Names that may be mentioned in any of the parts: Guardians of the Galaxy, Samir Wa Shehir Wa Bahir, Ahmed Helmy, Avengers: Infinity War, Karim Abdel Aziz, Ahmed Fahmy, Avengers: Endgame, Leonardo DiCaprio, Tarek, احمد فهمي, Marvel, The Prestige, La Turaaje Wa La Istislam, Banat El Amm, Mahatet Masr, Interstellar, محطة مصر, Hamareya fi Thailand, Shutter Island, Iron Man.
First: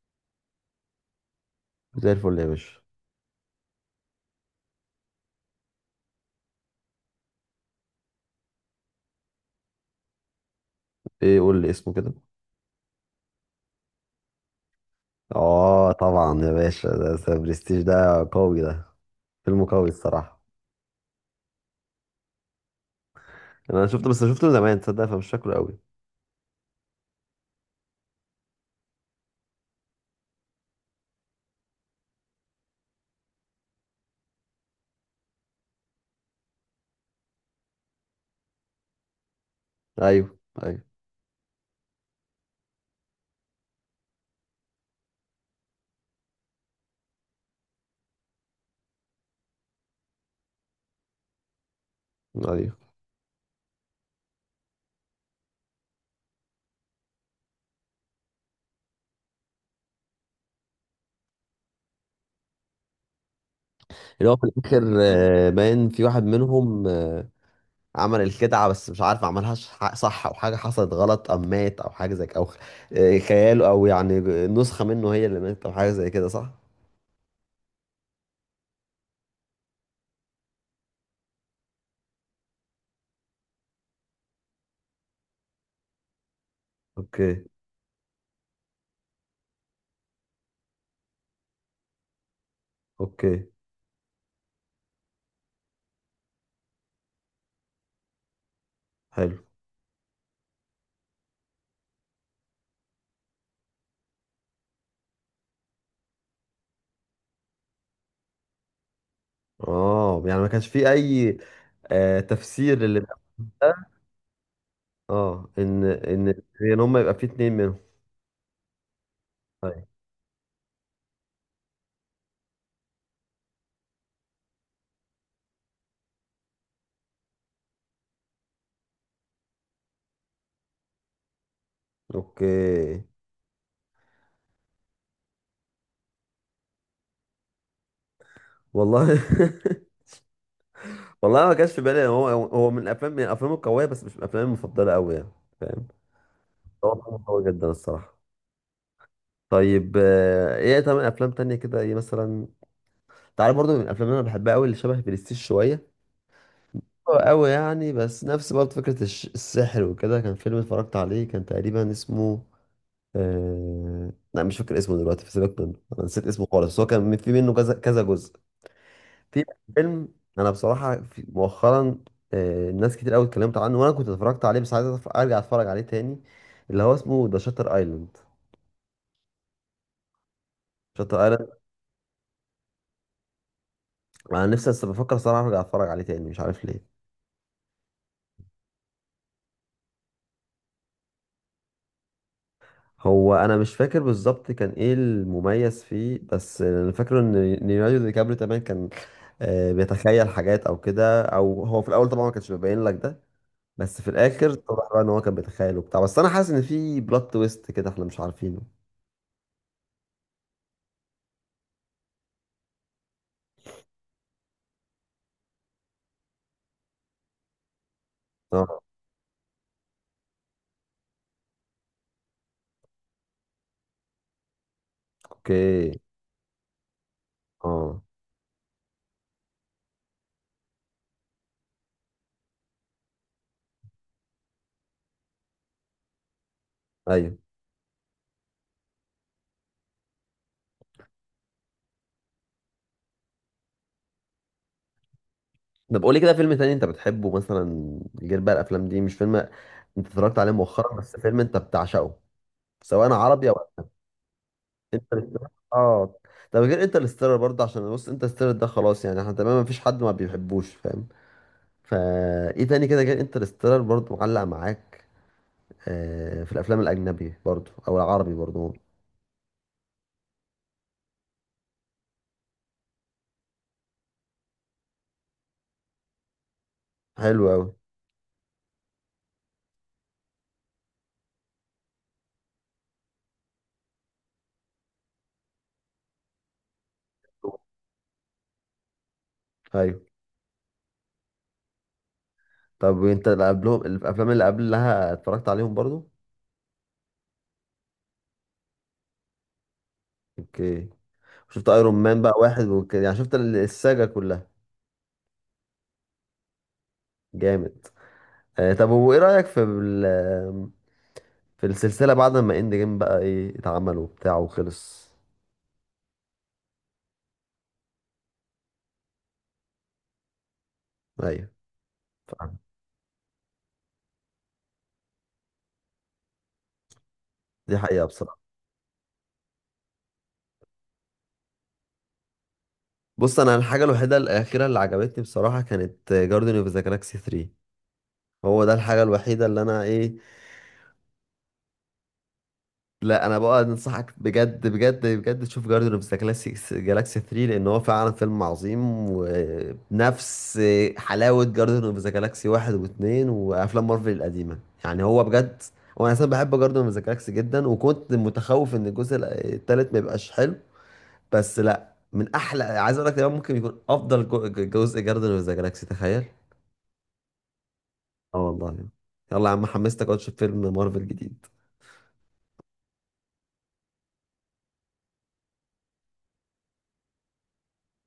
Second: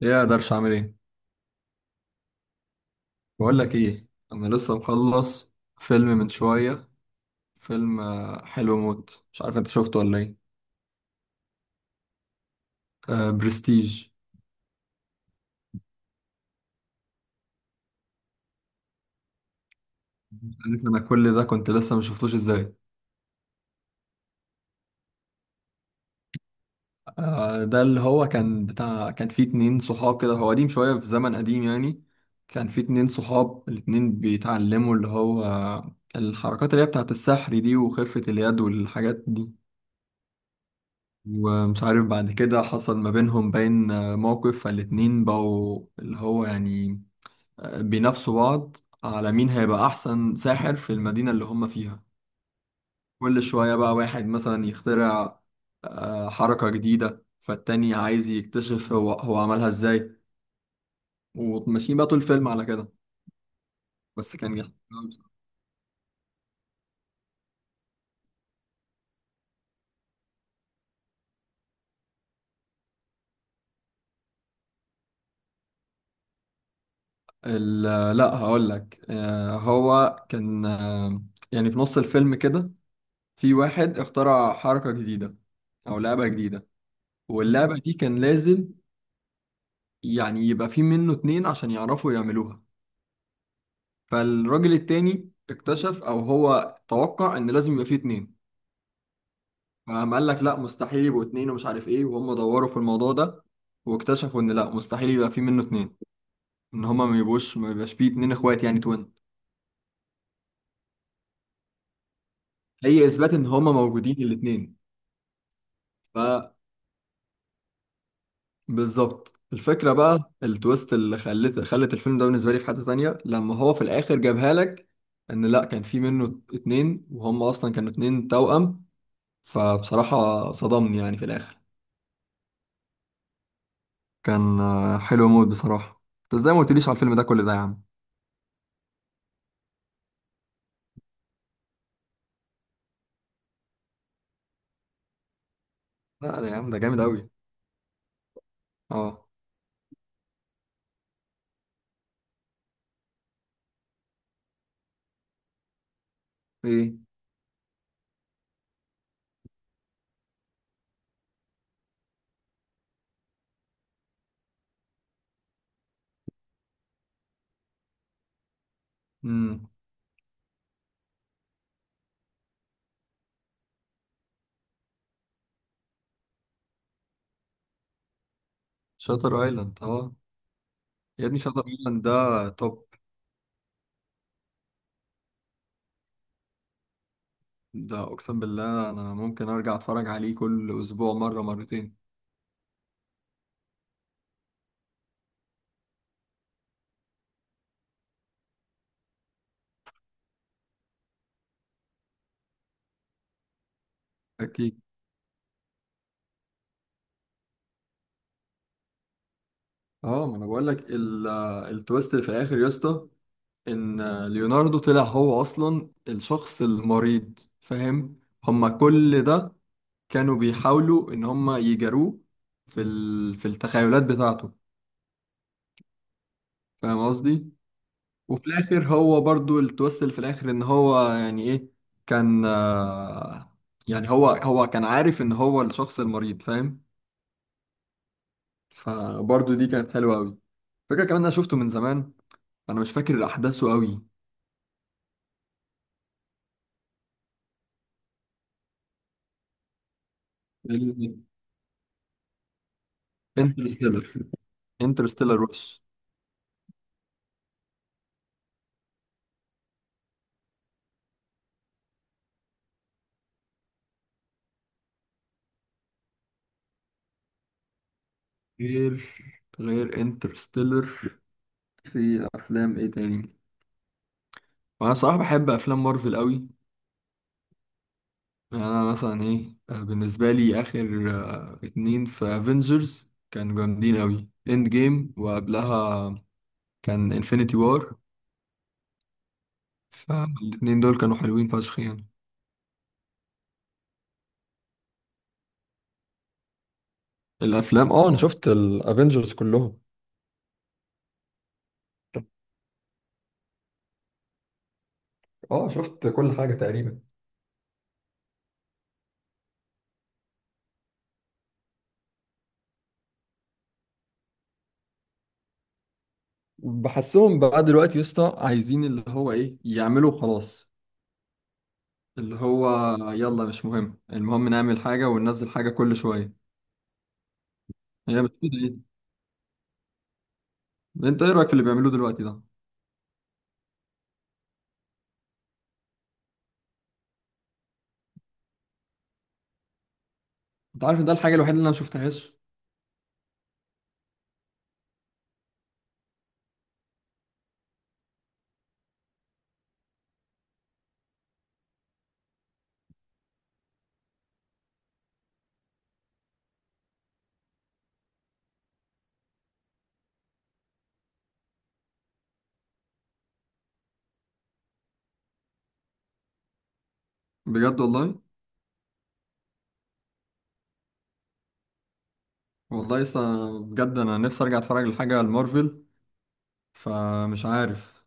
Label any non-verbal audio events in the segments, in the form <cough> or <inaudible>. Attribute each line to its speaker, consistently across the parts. Speaker 1: يا قدرش اعمل ايه؟
Speaker 2: زي الفل يا باشا.
Speaker 1: بقول لك ايه، انا لسه مخلص فيلم من شويه. فيلم حلو موت، مش عارف انت شفته ولا ايه.
Speaker 2: ايه، قول لي اسمه كده؟
Speaker 1: آه، برستيج.
Speaker 2: اه طبعا يا باشا، ده برستيج، ده قوي ده. فيلم قوي الصراحه.
Speaker 1: عارف انا كل ده كنت لسه ما شفتوش ازاي؟
Speaker 2: انا شفته، بس شفته زمان تصدق، فمش فاكره قوي.
Speaker 1: آه، ده اللي هو كان بتاع كان فيه اتنين صحاب كده، هو قديم شويه، في زمن قديم يعني. كان فيه اتنين صحاب، الاتنين بيتعلموا اللي هو الحركات اللي هي بتاعت السحر دي وخفة اليد والحاجات دي.
Speaker 2: ايوه، ايوه،
Speaker 1: ومش عارف بعد كده حصل ما بينهم باين موقف، فالاتنين بقوا اللي هو يعني بينافسوا بعض على مين هيبقى أحسن ساحر في المدينة اللي هم فيها.
Speaker 2: ايوه،
Speaker 1: كل شوية بقى واحد مثلا يخترع حركة جديدة، فالتاني عايز يكتشف هو عملها ازاي. وماشيين بقى طول الفيلم على كده،
Speaker 2: اللي هو
Speaker 1: بس
Speaker 2: في
Speaker 1: كان جامد
Speaker 2: الاخر
Speaker 1: أوي بصراحة.
Speaker 2: باين في واحد منهم، عمل الخدعه، بس مش عارف عملها صح او حاجه حصلت غلط، ام مات او حاجه زي كده، او خياله او يعني نسخه منه هي اللي ماتت او حاجه زي كده، صح؟
Speaker 1: لا، هقول لك. هو كان، يعني في نص الفيلم كده، في واحد اخترع حركة جديدة أو لعبة جديدة،
Speaker 2: اوكي.
Speaker 1: واللعبة دي كان لازم يعني يبقى في منه اتنين عشان يعرفوا يعملوها.
Speaker 2: اوكي.
Speaker 1: فالراجل التاني اكتشف او هو توقع ان لازم يبقى فيه اتنين.
Speaker 2: حلو.
Speaker 1: فقام قال لك لا، مستحيل يبقوا اتنين ومش عارف ايه، وهم دوروا في الموضوع ده واكتشفوا ان لا، مستحيل يبقى فيه منه اتنين، ان هما ما يبقاش فيه اتنين اخوات يعني توين.
Speaker 2: اه، يعني ما كانش في اي تفسير للي.
Speaker 1: هي اثبات ان هما موجودين الاتنين.
Speaker 2: اه، ان هم يبقى في اتنين منهم.
Speaker 1: بالظبط،
Speaker 2: طيب.
Speaker 1: الفكرة بقى التويست اللي خلت الفيلم ده بالنسبة لي في حتة تانية، لما هو في الآخر جابها لك. إن لأ، كان في منه اتنين وهم أصلا كانوا اتنين توأم. فبصراحة صدمني يعني في الآخر.
Speaker 2: اوكي.
Speaker 1: كان حلو موت بصراحة، أنت إزاي ما قلتليش على الفيلم ده كل ده يا عم؟
Speaker 2: والله. <laughs> والله ما كانش في بالي، هو من الافلام القويه، بس مش من الافلام المفضله قوي يعني. فاهم.
Speaker 1: لا، ده يا عم ده جامد
Speaker 2: هو فيلم
Speaker 1: أوي.
Speaker 2: قوي جدا الصراحه.
Speaker 1: أه.
Speaker 2: طيب، ايه تمام، افلام تانية كده ايه مثلا؟ تعالى برضو، من الافلام اللي انا بحبها قوي اللي شبه برستيج شويه.
Speaker 1: إيه.
Speaker 2: هو قوي يعني، بس نفس برضه فكره السحر وكده. كان فيلم اتفرجت عليه كان تقريبا اسمه لا، مش فاكر اسمه دلوقتي، في، سيبك منه، انا نسيت اسمه خالص، هو كان في منه كذا كذا جزء. في
Speaker 1: امم.
Speaker 2: فيلم انا بصراحه في مؤخرا، ناس كتير قوي اتكلمت عنه، وانا كنت اتفرجت عليه بس عايز ارجع اتفرج عليه تاني، اللي هو اسمه ذا شاتر ايلاند.
Speaker 1: شاتر أيلاند، أه.
Speaker 2: شاتر
Speaker 1: يا ابني،
Speaker 2: ايلاند.
Speaker 1: شاتر أيلاند ده توب.
Speaker 2: انا نفسي بس بفكر صراحه ارجع اتفرج عليه تاني، مش عارف ليه.
Speaker 1: ده أقسم بالله أنا ممكن أرجع أتفرج عليه كل أسبوع مرة مرتين.
Speaker 2: هو انا مش فاكر بالظبط كان ايه المميز فيه، بس انا فاكره ان ليوناردو دي كابريو تمام كان بيتخيل حاجات او كده، او هو في الاول طبعا ما كانش بيبين لك ده. بس في الاخر
Speaker 1: أكيد.
Speaker 2: طبعا بقى ان هو كان بيتخيل وبتاع، بس انا حاسس ان في بلوت تويست كده احنا مش عارفينه.
Speaker 1: اه، ما انا بقول لك، التويست اللي في الاخر يا اسطى، ان ليوناردو طلع هو اصلا الشخص المريض، فاهم؟
Speaker 2: اه.
Speaker 1: هما كل ده كانوا بيحاولوا ان هما يجاروه في في التخيلات بتاعته.
Speaker 2: اوكي.
Speaker 1: فاهم قصدي؟
Speaker 2: اه.
Speaker 1: وفي الاخر هو برضو التويست اللي في الاخر ان هو يعني ايه، كان يعني هو كان عارف ان هو الشخص المريض، فاهم؟
Speaker 2: ايوه.
Speaker 1: فبرضو دي كانت حلوة قوي، فكرة كمان. انا شفته من زمان، انا مش فاكر احداثه.
Speaker 2: طب قولي كده، فيلم تاني انت بتحبه مثلا، غير بقى الافلام دي، مش فيلم انت اتفرجت عليه مؤخرا،
Speaker 1: قوي.
Speaker 2: بس فيلم انت بتعشقه، سواء عربي او
Speaker 1: انترستيلر. انترستيلر
Speaker 2: انترستيلر.
Speaker 1: وش.
Speaker 2: اه. طب غير انترستيلر برضه، عشان بص، انترستيلر ده خلاص يعني، احنا تمام، مفيش حد ما بيحبوش، فاهم. فا ايه تاني كده غير انترستيلر برضه معلق معاك، في الافلام الاجنبي برضه او العربي برضه.
Speaker 1: غير غير انترستيلر، في افلام ايه تاني؟ وانا صراحة بحب افلام مارفل قوي.
Speaker 2: حلو قوي.
Speaker 1: يعني انا مثلا ايه، بالنسبة لي اخر اتنين في افنجرز كانوا جامدين قوي، اند جيم وقبلها كان انفينيتي وار.
Speaker 2: ايوه.
Speaker 1: فالاتنين دول كانوا حلوين فشخ يعني.
Speaker 2: طب وانت اللي قبلهم الافلام اللي قبلها اتفرجت عليهم برضه؟
Speaker 1: الافلام، اه، انا شفت الافينجرز كلهم.
Speaker 2: اوكي. شفت ايرون مان بقى واحد وكده يعني، شفت الساجا كلها.
Speaker 1: اه، شفت كل حاجه تقريبا.
Speaker 2: جامد. طب، وايه رأيك في في السلسلة بعد ما اند جيم، بقى ايه اتعمل وبتاع وخلص؟
Speaker 1: بحسهم بقى دلوقتي يا اسطى عايزين اللي هو ايه، يعملوا خلاص،
Speaker 2: ايوه.
Speaker 1: اللي
Speaker 2: فعلا.
Speaker 1: هو، يلا مش مهم، المهم نعمل حاجة وننزل حاجة كل شوية.
Speaker 2: دي حقيقة
Speaker 1: هي مش
Speaker 2: بصراحة.
Speaker 1: كده يعني؟ انت ايه رأيك في اللي بيعملوه دلوقتي ده؟
Speaker 2: بص، انا الحاجة الوحيدة الأخيرة اللي عجبتني بصراحة كانت جاردن اوف ذا جالاكسي 3، هو ده الحاجة الوحيدة اللي انا ايه.
Speaker 1: انت عارف إن ده الحاجة الوحيدة اللي انا مشفتهاش؟
Speaker 2: لا، انا بقى انصحك بجد بجد بجد تشوف جاردن اوف ذا جالاكسي 3، لان هو فعلا فيلم عظيم، وبنفس حلاوه جاردن اوف ذا جالاكسي 1 و2 وافلام مارفل القديمه، يعني هو بجد. وانا اصلا بحب جاردن اوف ذا جالاكسي جدا، وكنت متخوف ان الجزء الثالث ما يبقاش حلو، بس لا، من احلى، عايز اقول لك ده ممكن يكون افضل جزء جاردن اوف ذا جالاكسي، تخيل.
Speaker 1: بجد والله.
Speaker 2: اه والله. يلا يا عم، حمستك اقعد تشوف فيلم مارفل جديد.
Speaker 1: والله لسه، بجد انا نفسي ارجع اتفرج لحاجة المارفل، فمش عارف.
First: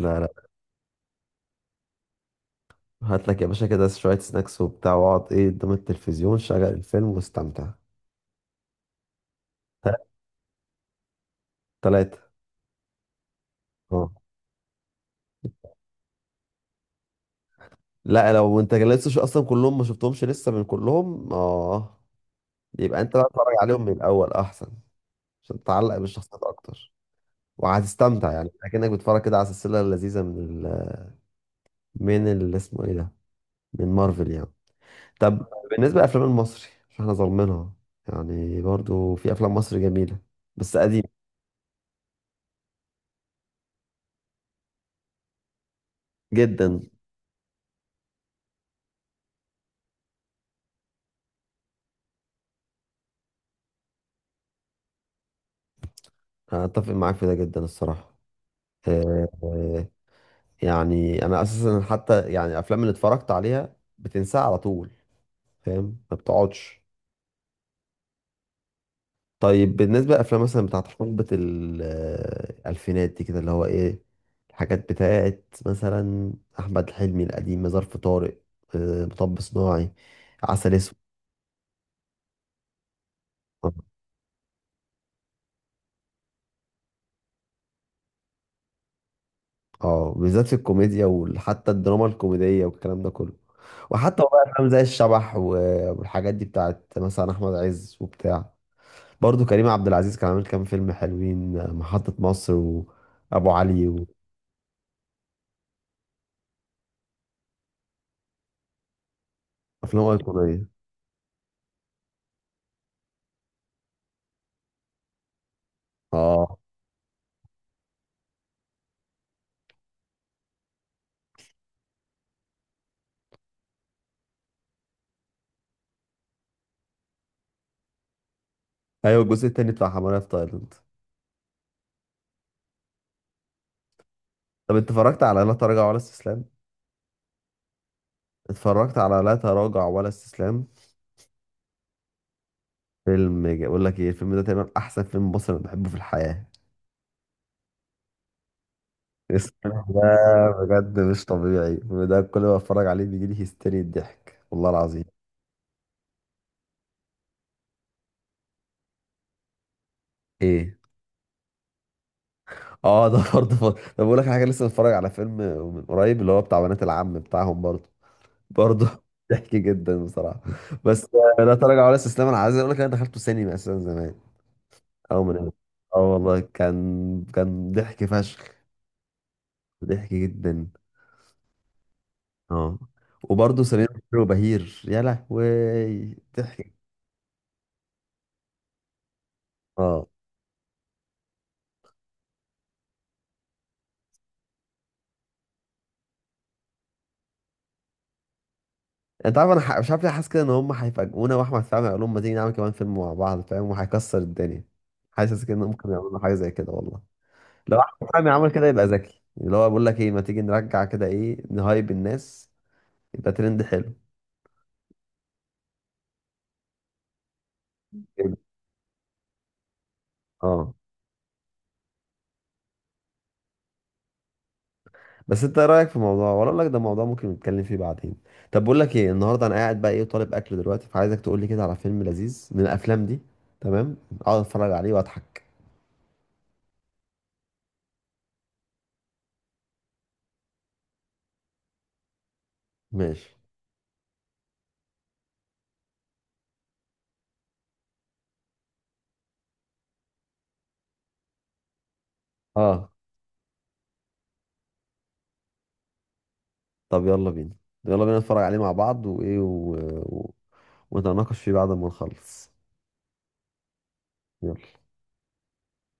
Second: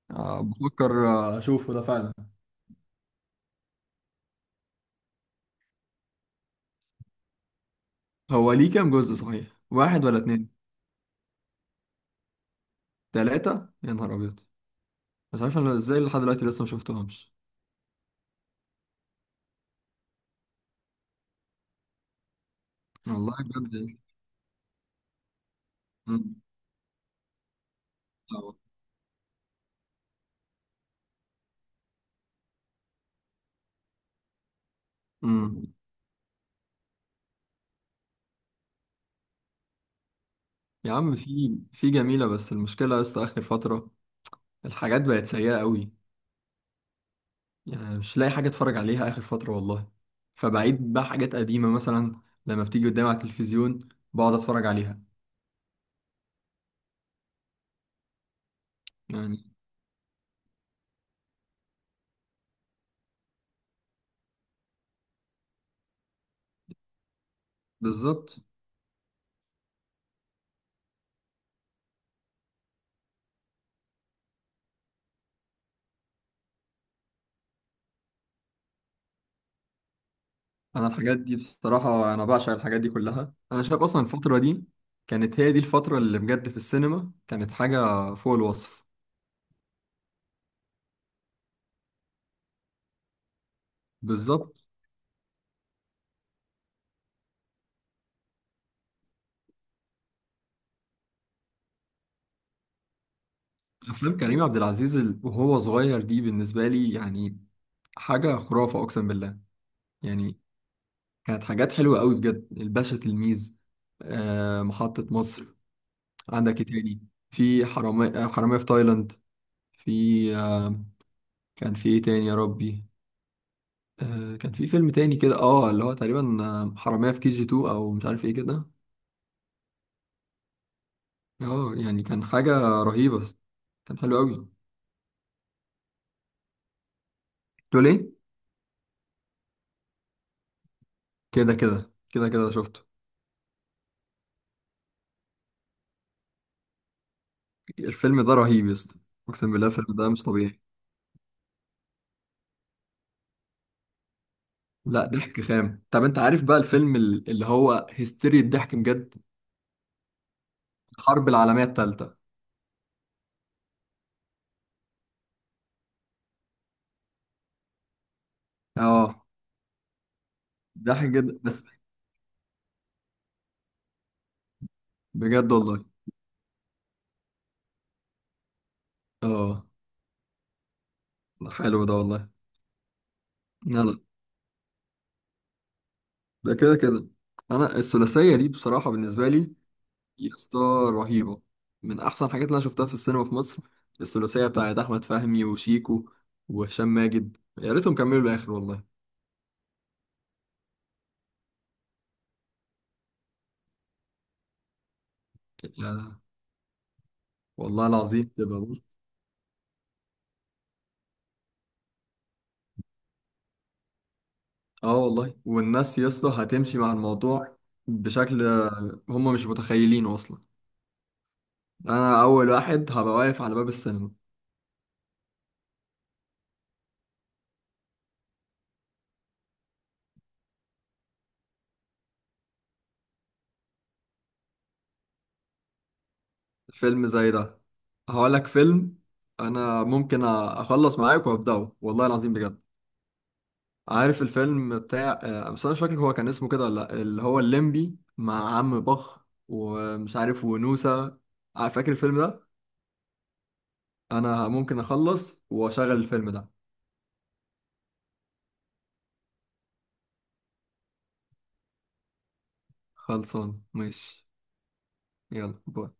Speaker 2: لا، لا.
Speaker 1: بفكر اشوفه ده فعلا.
Speaker 2: هات لك يا باشا كده شوية سناكس وبتاع، واقعد ايه قدام التلفزيون، شغل الفيلم واستمتع.
Speaker 1: هو ليه كام جزء صحيح، واحد ولا اتنين؟
Speaker 2: تلاتة.
Speaker 1: تلاتة، يا
Speaker 2: اه.
Speaker 1: نهار ابيض. مش عارف انا ازاي لحد دلوقتي لسه مشفتهمش.
Speaker 2: لا، لو انت لسه اصلا كلهم ما شفتهمش لسه، من كلهم اه، يبقى انت بقى
Speaker 1: والله
Speaker 2: اتفرج
Speaker 1: بجد
Speaker 2: عليهم من
Speaker 1: يعني.
Speaker 2: الاول احسن، عشان تتعلق
Speaker 1: مم.
Speaker 2: بالشخصيات اكتر، وهتستمتع يعني
Speaker 1: آه.
Speaker 2: اكنك بتتفرج كده على سلسله لذيذه من ال... من اللي اسمه ايه ده، من مارفل يعني. طب
Speaker 1: مم.
Speaker 2: بالنسبه للافلام المصري، مش احنا ظالمينها؟ يعني برضو في افلام مصر جميله بس
Speaker 1: يا
Speaker 2: قديم
Speaker 1: عم، في جميلة، بس المشكلة يا اسطى آخر فترة الحاجات بقت سيئة قوي.
Speaker 2: جدا.
Speaker 1: يعني مش لاقي حاجة اتفرج عليها آخر فترة والله، فبعيد بقى حاجات قديمة مثلا لما بتيجي قدامي على التلفزيون بقعد اتفرج عليها
Speaker 2: انا اتفق معاك في ده جدا الصراحه. آه،
Speaker 1: يعني.
Speaker 2: آه، يعني انا اساسا، حتى يعني الافلام اللي اتفرجت عليها بتنساها على طول، فاهم، ما بتقعدش.
Speaker 1: بالظبط.
Speaker 2: طيب بالنسبه للافلام مثلا بتاعت حقبه الالفينات دي كده، اللي هو ايه، الحاجات بتاعت مثلا احمد حلمي القديم، ظرف طارق، مطب صناعي، عسل
Speaker 1: انا
Speaker 2: اسود.
Speaker 1: الحاجات دي بصراحة انا بعشق الحاجات دي كلها، انا شايف اصلا الفترة دي كانت هي دي الفترة اللي بجد في السينما كانت حاجة فوق الوصف.
Speaker 2: اه، بالذات في الكوميديا، وحتى الدراما الكوميديه والكلام ده كله، وحتى والله
Speaker 1: بالظبط.
Speaker 2: افلام زي الشبح والحاجات دي بتاعت مثلا احمد عز وبتاع، برضه كريم عبد العزيز كان عامل كام فيلم حلوين، محطة مصر، وأبو علي،
Speaker 1: افلام كريم عبد العزيز وهو صغير دي بالنسبة لي يعني حاجة خرافة اقسم بالله.
Speaker 2: وأفلام
Speaker 1: يعني
Speaker 2: أيقونية.
Speaker 1: كانت حاجات حلوة قوي بجد، الباشا تلميذ، محطة مصر.
Speaker 2: اه،
Speaker 1: عندك ايه تاني؟ في حرامية، حرامية في تايلاند، في آه، كان في ايه تاني يا ربي؟ كان في فيلم تاني كده اللي هو تقريبا حرامية في كي جي 2 او مش عارف ايه كده.
Speaker 2: أيوة الجزء التاني بتاع حمارية في تايلاند.
Speaker 1: اه، يعني كان حاجة رهيبة، بس كان حلو قوي.
Speaker 2: طب أنت اتفرجت على لا تراجع ولا استسلام؟
Speaker 1: تقول ايه؟
Speaker 2: اتفرجت على لا تراجع ولا استسلام.
Speaker 1: كده كده كده كده، شفته.
Speaker 2: بقول لك ايه، الفيلم ده تقريبا أحسن فيلم مصري أنا بحبه في الحياة.
Speaker 1: الفيلم ده رهيب يا اسطى،
Speaker 2: <laughs>
Speaker 1: اقسم بالله
Speaker 2: الفيلم
Speaker 1: الفيلم
Speaker 2: ده
Speaker 1: ده مش طبيعي.
Speaker 2: بجد مش طبيعي، الفيلم ده كل ما اتفرج عليه بيجي لي هيستيري الضحك والله العظيم.
Speaker 1: لا، ضحك خام. طب انت عارف بقى الفيلم، اللي هو هيستيريا الضحك بجد،
Speaker 2: ايه.
Speaker 1: الحرب العالمية التالتة.
Speaker 2: اه، ده برضه طب بقول لك حاجه، لسه متفرج على فيلم من قريب اللي هو بتاع بنات العم بتاعهم برضه، برضه. <laughs>
Speaker 1: اه،
Speaker 2: ضحك جدا بصراحه،
Speaker 1: ضحك
Speaker 2: بس
Speaker 1: جدا
Speaker 2: لا
Speaker 1: بس.
Speaker 2: تراجع ولا استسلام، انا عايز اقول لك انا دخلته سينما اساسا زمان، او من.
Speaker 1: بجد والله.
Speaker 2: اه والله، كان ضحك فشخ،
Speaker 1: اه،
Speaker 2: ضحك جدا.
Speaker 1: حلو ده والله.
Speaker 2: اه، وبرضه سمير
Speaker 1: يلا،
Speaker 2: وشهير وبهير، يا لهوي
Speaker 1: ده
Speaker 2: ضحك.
Speaker 1: كده كده. انا الثلاثيه دي بصراحه بالنسبه لي
Speaker 2: اه،
Speaker 1: يا اسطى رهيبه، من احسن الحاجات اللي انا شفتها في السينما في مصر. الثلاثيه بتاعت احمد فهمي وشيكو وهشام ماجد، يا ريتهم كملوا الاخر والله.
Speaker 2: انت عارف انا مش عارف ليه حاسس كده ان هم هيفاجئونا، واحمد فهمي هيقول لهم ما تيجي نعمل كمان فيلم مع بعض، فاهم، وهيكسر الدنيا. حاسس كده ان ممكن يعملوا
Speaker 1: يعني
Speaker 2: حاجه زي كده والله. لو
Speaker 1: والله
Speaker 2: احمد فهمي
Speaker 1: العظيم
Speaker 2: عمل
Speaker 1: تبقى
Speaker 2: كده يبقى
Speaker 1: بص.
Speaker 2: ذكي، اللي هو بقول لك ايه، ما تيجي نرجع كده، ايه، نهايب الناس، يبقى ترند حلو.
Speaker 1: اه والله، والناس يا اسطى هتمشي مع الموضوع
Speaker 2: كده.
Speaker 1: بشكل، هم مش متخيلينه اصلا.
Speaker 2: اه،
Speaker 1: انا اول واحد هبقى واقف على باب السينما.
Speaker 2: بس انت ايه رايك في الموضوع، ولا اقول لك ده موضوع ممكن نتكلم فيه بعدين؟ طب بقول لك ايه، النهارده انا قاعد بقى ايه طالب اكل دلوقتي، فعايزك تقول لي كده على فيلم لذيذ من الافلام دي، تمام، اقعد اتفرج عليه واضحك.
Speaker 1: فيلم زي ده هقول لك فيلم، انا ممكن اخلص معاك وابداه والله العظيم بجد.
Speaker 2: ماشي.
Speaker 1: عارف الفيلم بتاع بس انا مش فاكر هو كان اسمه كده ولا لأ، اللي هو الليمبي مع عم بخ ومش عارف ونوسة. فاكر الفيلم ده؟
Speaker 2: اه،
Speaker 1: انا ممكن اخلص واشغل الفيلم ده.
Speaker 2: طب يلا بينا، يلا بينا نتفرج عليه مع بعض وايه و... ونتناقش فيه بعد ما نخلص.
Speaker 1: خلصان، ماشي.
Speaker 2: يلا.
Speaker 1: يلا، باي.